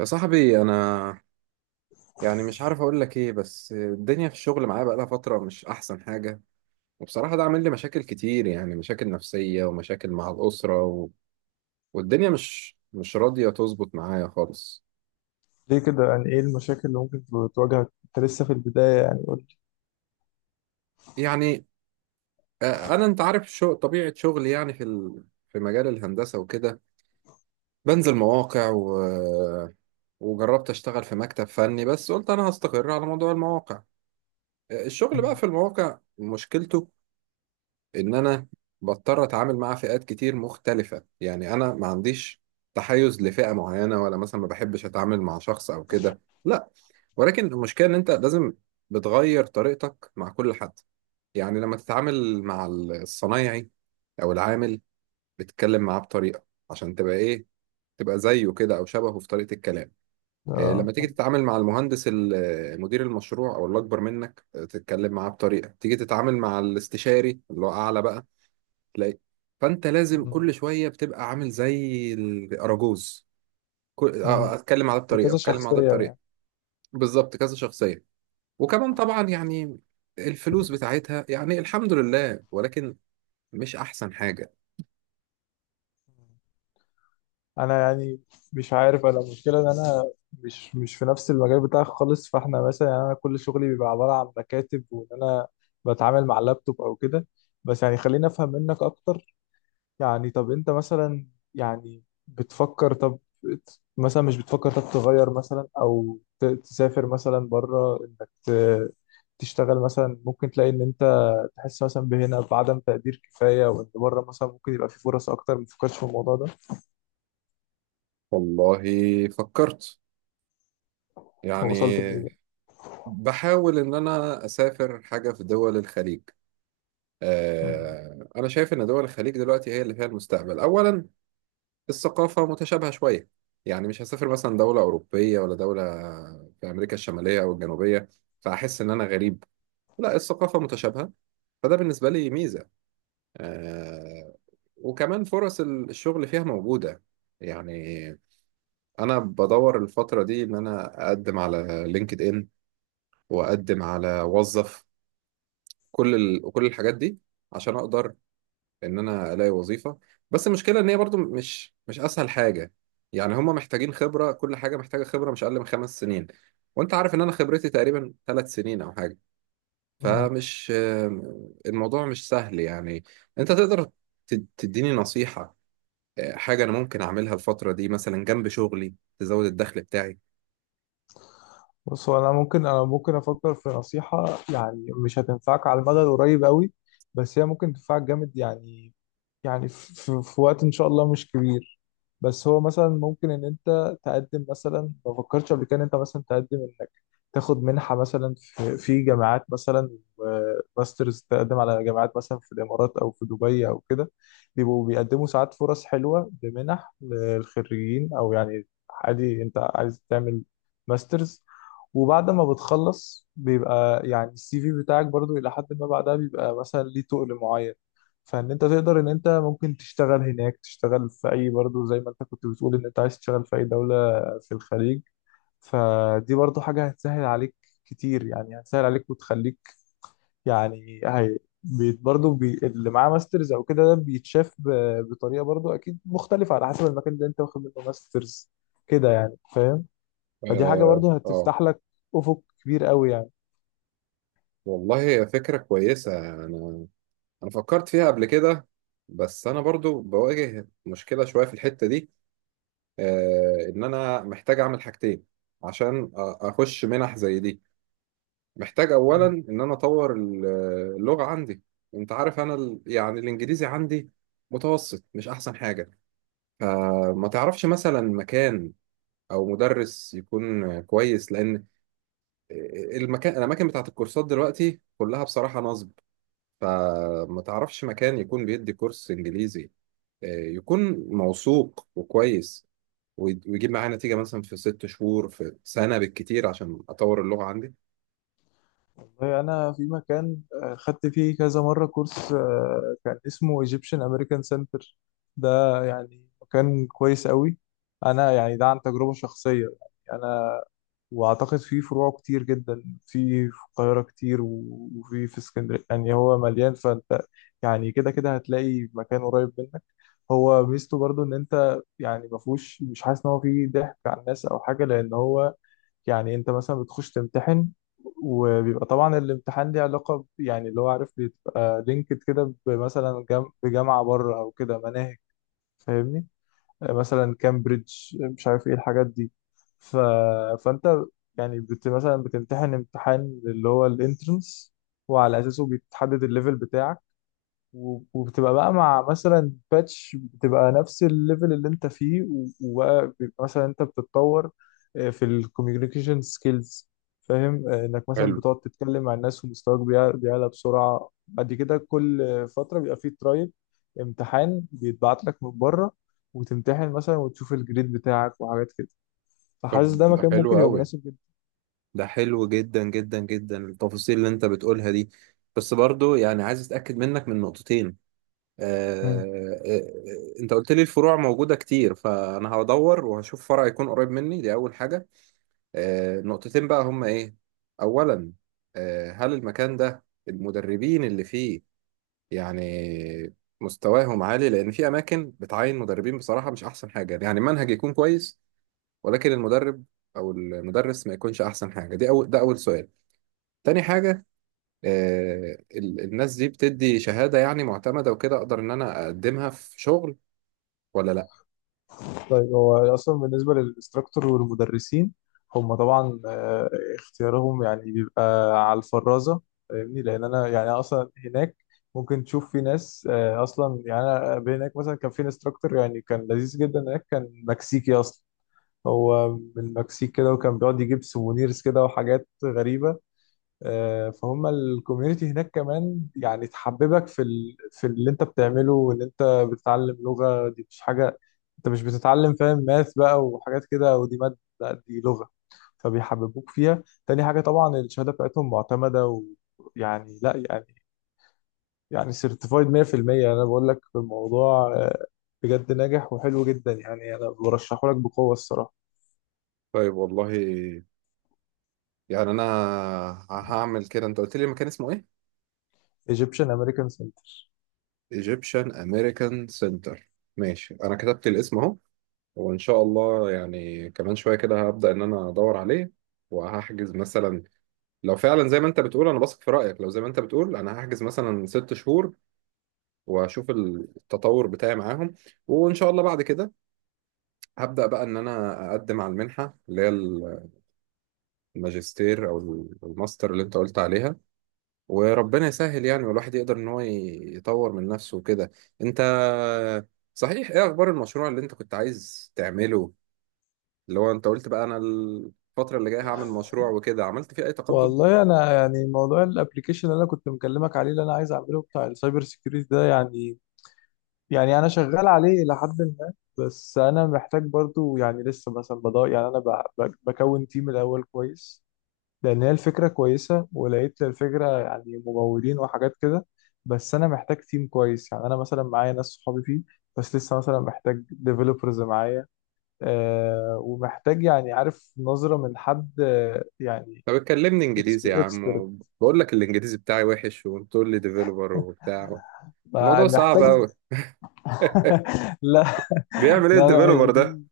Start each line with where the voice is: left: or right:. right: يا صاحبي، انا مش عارف اقول لك ايه، بس الدنيا في الشغل معايا بقالها فتره مش احسن حاجه. وبصراحه ده عامل لي مشاكل كتير، يعني مشاكل نفسيه ومشاكل مع الاسره والدنيا مش راضيه تظبط معايا خالص.
left: ليه كده؟ يعني ايه المشاكل اللي ممكن تواجهك انت لسه في البداية؟ يعني قول لي.
right: يعني انا انت عارف طبيعه شغلي، يعني في مجال الهندسه وكده، بنزل مواقع وجربت اشتغل في مكتب فني، بس قلت انا هستقر على موضوع المواقع. الشغل بقى
left: مم.
right: في المواقع مشكلته ان انا بضطر اتعامل مع فئات كتير مختلفة. يعني انا ما عنديش تحيز لفئة معينة، ولا مثلا ما بحبش اتعامل مع شخص او كده، لا. ولكن المشكلة ان انت لازم بتغير طريقتك مع كل حد. يعني لما تتعامل مع الصنايعي او العامل، بتتكلم معاه بطريقة عشان تبقى ايه، تبقى زيه كده او شبهه في طريقة الكلام. إيه،
left: اه
right: لما تيجي
left: صح.
right: تتعامل مع المهندس مدير المشروع او اللي اكبر منك، تتكلم معاه بطريقة، تيجي تتعامل مع الاستشاري اللي هو اعلى بقى، تلاقي فانت لازم
left: مم.
right: كل شويه بتبقى عامل زي الاراجوز. كل... آه،
left: مم.
right: آه، اتكلم على ده بطريقه،
left: بكذا
right: اتكلم على ده
left: شخصية
right: بطريقه.
left: يعني.
right: بالظبط كذا شخصيه. وكمان طبعا يعني الفلوس بتاعتها يعني الحمد لله، ولكن مش احسن حاجه.
left: انا يعني مش عارف، انا المشكلة ان انا مش في نفس المجال بتاعك خالص، فاحنا مثلا يعني انا كل شغلي بيبقى عبارة عن مكاتب، وان انا بتعامل مع اللابتوب او كده. بس يعني خليني افهم منك اكتر. يعني طب انت مثلا يعني بتفكر، طب مثلا مش بتفكر طب تغير مثلا او تسافر مثلا بره، انك تشتغل مثلا، ممكن تلاقي ان انت تحس مثلا بهنا بعدم تقدير كفاية، وان بره مثلا ممكن يبقى في فرص اكتر. ما تفكرش في الموضوع ده؟
right: والله فكرت،
left: هو وصلت لايه
right: يعني
left: بقى؟
right: بحاول ان انا اسافر حاجه في دول الخليج.
left: مم.
right: انا شايف ان دول الخليج دلوقتي هي اللي فيها المستقبل. اولا، الثقافة متشابهة شوية، يعني مش هسافر مثلا دولة أوروبية ولا دولة في أمريكا الشمالية أو الجنوبية فأحس إن أنا غريب. لا، الثقافة متشابهة، فده بالنسبة لي ميزة. آه. وكمان فرص الشغل فيها موجودة. يعني أنا بدور الفترة دي إن أنا أقدم على لينكد إن، وأقدم على وظف، كل الحاجات دي، عشان أقدر ان انا الاقي وظيفه. بس المشكله ان هي برضو مش اسهل حاجه. يعني هم محتاجين خبره، كل حاجه محتاجه خبره مش اقل من 5 سنين. وانت عارف ان انا خبرتي تقريبا 3 سنين او حاجه.
left: مم.
right: فمش آم، الموضوع مش سهل يعني. انت تقدر تديني نصيحه، حاجه انا ممكن اعملها الفتره دي مثلا جنب شغلي تزود الدخل بتاعي؟
left: بص، هو انا ممكن افكر في نصيحة، يعني مش هتنفعك على المدى القريب قوي، بس هي ممكن تنفعك جامد يعني. يعني في وقت ان شاء الله مش كبير. بس هو مثلا ممكن ان انت تقدم، مثلا ما فكرتش قبل كده ان انت مثلا تقدم انك تاخد منحة مثلا في جامعات مثلا، وماسترز، تقدم على جامعات مثلا في الامارات او في دبي او كده. بيبقوا بيقدموا ساعات فرص حلوة لمنح للخريجين، او يعني عادي انت عايز تعمل ماسترز، وبعد ما بتخلص بيبقى يعني السي في بتاعك برضو الى حد ما بعدها بيبقى مثلا ليه تقل معين. فان انت تقدر ان انت ممكن تشتغل هناك، تشتغل في اي برضو زي ما انت كنت بتقول ان انت عايز تشتغل في اي دولة في الخليج. فدي برضو حاجة هتسهل عليك كتير يعني، هتسهل عليك وتخليك يعني. هي برضو بي اللي معاه ماسترز او كده، ده بيتشاف بطريقة برضو اكيد مختلفة على حسب المكان اللي انت واخد منه ماسترز، كده يعني، فاهم؟ فدي حاجة
right: اه،
left: برضو
right: آه.
left: هتفتح لك افق كبير قوي يعني.
right: والله هي فكره كويسه. انا انا فكرت فيها قبل كده، بس انا برضو بواجه مشكله شويه في الحته دي. ان انا محتاج اعمل حاجتين عشان اخش منح زي دي. محتاج اولا
left: مم.
right: ان انا اطور اللغه عندي. انت عارف انا يعني الانجليزي عندي متوسط، مش احسن حاجه. فما تعرفش مثلا مكان او مدرس يكون كويس، لان الاماكن بتاعت الكورسات دلوقتي كلها بصراحه نصب. فما تعرفش مكان يكون بيدي كورس انجليزي، يكون موثوق وكويس، ويجيب معايا نتيجة مثلا في 6 شهور في سنة بالكتير، عشان أطور اللغة عندي.
left: والله أنا في مكان خدت فيه كذا مرة كورس، كان اسمه Egyptian American Center. ده يعني مكان كويس قوي. أنا يعني ده عن تجربة شخصية يعني، أنا وأعتقد فيه فروع كتير جدا، في القاهرة كتير وفي اسكندرية، يعني هو مليان، فأنت يعني كده كده هتلاقي مكان قريب منك. هو ميزته برضو إن أنت يعني مفهوش، مش حاسس إن هو فيه ضحك على الناس أو حاجة، لأن هو يعني انت مثلا بتخش تمتحن، وبيبقى طبعا الامتحان ليه علاقة يعني اللي هو عارف بيبقى لينكد كده مثلا بجامعة بره او كده مناهج، فاهمني؟ مثلا كامبريدج، مش عارف ايه الحاجات دي. ف... فانت يعني مثلا بتمتحن امتحان اللي هو الانترنس، وعلى اساسه بيتحدد الليفل بتاعك، وبتبقى بقى مع مثلا باتش، بتبقى نفس الليفل اللي انت فيه، وبقى بيبقى مثلا انت بتتطور في الكوميونيكيشن سكيلز، فاهم؟ انك مثلا
right: حلو.
left: بتقعد تتكلم مع الناس ومستواك بيعلى بسرعة، بعد كده كل فترة بيبقى فيه ترايل، امتحان بيتبعت لك من بره، وتمتحن مثلا وتشوف الجريد بتاعك وحاجات كده. فحاسس
right: طب
left: ده
right: ده
left: مكان
right: حلو
left: ممكن يبقى
right: قوي،
left: مناسب
right: ده حلو جدا جدا جدا التفاصيل اللي انت بتقولها دي. بس برضو يعني عايز اتاكد منك من نقطتين. آه.
left: جدا.
right: آه. انت قلت لي الفروع موجوده كتير، فانا هدور وهشوف فرع يكون قريب مني، دي اول حاجه. آه، نقطتين بقى هما ايه. اولا، آه، هل المكان ده المدربين اللي فيه يعني مستواهم عالي؟ لان في اماكن بتعين مدربين بصراحه مش احسن حاجه، يعني المنهج يكون كويس ولكن المدرب او المدرس ما يكونش احسن حاجه. دي اول ده اول سؤال. تاني حاجه، آه، الناس دي بتدي شهاده يعني معتمده، وكده اقدر ان انا اقدمها في شغل ولا لا؟
left: طيب هو اصلا بالنسبه للانستراكتور والمدرسين، هم طبعا اختيارهم يعني بيبقى على الفرازه، فاهمني؟ لان انا يعني اصلا هناك ممكن تشوف في ناس، اصلا يعني انا هناك مثلا كان في انستراكتور يعني كان لذيذ جدا، هناك كان مكسيكي اصلا، هو من المكسيك كده، وكان بيقعد يجيب سوفونيرز كده وحاجات غريبه. فهم الكوميونتي هناك كمان يعني تحببك في اللي انت بتعمله، وان انت بتتعلم لغة، دي مش حاجة انت مش بتتعلم فاهم ماث بقى وحاجات كده، ودي مادة، لا، دي لغة، فبيحببوك فيها. تاني حاجة، طبعا الشهادة بتاعتهم معتمدة، ويعني لا يعني، يعني سيرتيفايد 100%. انا بقول لك في الموضوع بجد ناجح وحلو جدا يعني، انا برشحه لك بقوة الصراحة.
right: طيب، والله يعني انا هعمل كده. انت قلت لي المكان اسمه ايه؟
left: Egyptian American Center.
right: Egyptian American Center. ماشي. انا كتبت الاسم اهو. وإن شاء الله يعني كمان شوية كده هبدأ إن أنا أدور عليه وهحجز مثلا. لو فعلا زي ما أنت بتقول، أنا بثق في رأيك، لو زي ما أنت بتقول أنا هحجز مثلا 6 شهور وأشوف التطور بتاعي معاهم. وإن شاء الله بعد كده هبدأ بقى إن أنا أقدم على المنحة اللي هي الماجستير أو الماستر اللي أنت قلت عليها. وربنا يسهل يعني، والواحد يقدر إن هو يطور من نفسه وكده. أنت، صحيح، إيه أخبار المشروع اللي أنت كنت عايز تعمله، اللي هو انت قلت بقى انا الفترة اللي جاية هعمل مشروع وكده؟ عملت فيه اي تقدم؟
left: والله انا يعني موضوع الابلكيشن اللي انا كنت مكلمك عليه، اللي انا عايز اعمله بتاع السايبر سيكيورتي ده، يعني يعني انا شغال عليه الى حد ما، بس انا محتاج برضو يعني لسه مثلا بدور، يعني انا بكون تيم الاول كويس. لان هي الفكره كويسه، ولقيت الفكره يعني ممولين وحاجات كده، بس انا محتاج تيم كويس. يعني انا مثلا معايا ناس صحابي فيه، بس لسه مثلا محتاج ديفلوبرز معايا. آه، ومحتاج يعني عارف نظره من حد، يعني
right: طب اتكلمني انجليزي يا عم، بقول لك الانجليزي بتاعي وحش وبتقول لي ديفيلوبر وبتاع.
left: ما
right: الموضوع صعب
left: محتاج
right: قوي.
left: لا.
right: بيعمل ايه
left: لا هي
right: الديفيلوبر ده؟
left: دي،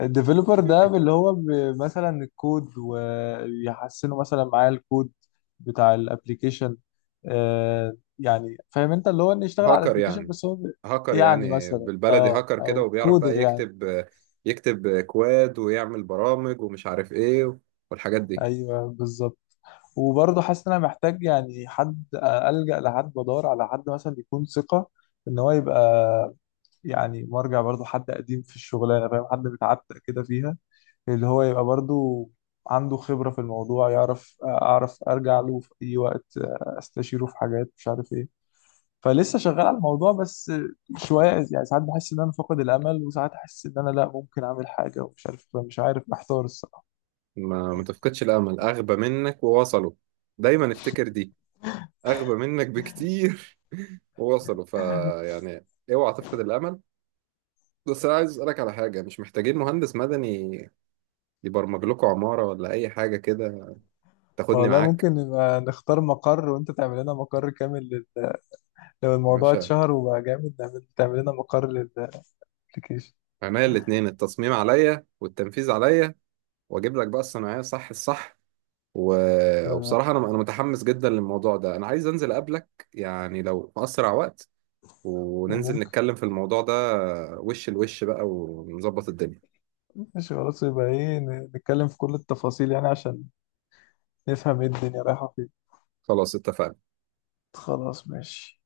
left: الديفلوبر ده اللي هو مثلا الكود، ويحسنوا مثلا معاه الكود بتاع الابليكيشن. آه، يعني فاهم انت اللي هو انه يشتغل على
right: هاكر
left: الابليكيشن،
right: يعني؟
left: بس هو
right: هاكر
left: يعني
right: يعني
left: مثلا
right: بالبلدي،
left: اه،
right: هاكر كده
left: او
right: وبيعرف
left: كودر
right: بقى
left: يعني.
right: يكتب، يكتب كواد ويعمل برامج ومش عارف ايه والحاجات دي.
left: ايوه بالظبط. وبرضه حاسس ان انا محتاج يعني حد الجأ لحد، بدور على حد مثلا يكون ثقة، ان هو يبقى يعني مرجع، برضه حد قديم في الشغلانه، فاهم؟ حد متعتق كده فيها، اللي هو يبقى برضو عنده خبرة في الموضوع، يعرف، أعرف أرجع له في أي وقت، أستشيره في حاجات مش عارف إيه. فلسه شغال على الموضوع بس شوية يعني. ساعات بحس إن أنا فاقد الأمل، وساعات أحس إن أنا لأ ممكن أعمل حاجة، ومش عارف، مش عارف، محتار الصراحة.
right: ما تفقدش الامل، اغبى منك ووصلوا. دايما افتكر دي، اغبى منك بكتير ووصلوا، فيعني اوعى تفقد الامل. بس انا عايز اسالك على حاجه. مش محتاجين مهندس مدني يبرمج لكم عماره ولا اي حاجه كده؟ تاخدني
left: والله ممكن
right: معاك؟
left: نبقى نختار مقر وأنت تعمل لنا مقر كامل لل... لو
right: يا
left: الموضوع
right: باشا،
left: اتشهر وبقى جامد نعمل، تعمل لنا مقر للأبلكيشن
right: عينيا الاتنين، التصميم عليا والتنفيذ عليا، واجيب لك بقى الصناعيه صح الصح و...
left: آه،
right: وبصراحه انا متحمس جدا للموضوع ده، انا عايز انزل اقابلك يعني لو في اسرع وقت وننزل
left: وممكن،
right: نتكلم في الموضوع ده وش لوش بقى ونظبط الدنيا.
left: ماشي خلاص، يبقى إيه؟ نتكلم في كل التفاصيل يعني عشان نفهم إيه الدنيا رايحة فين.
right: خلاص، اتفقنا.
left: خلاص ماشي.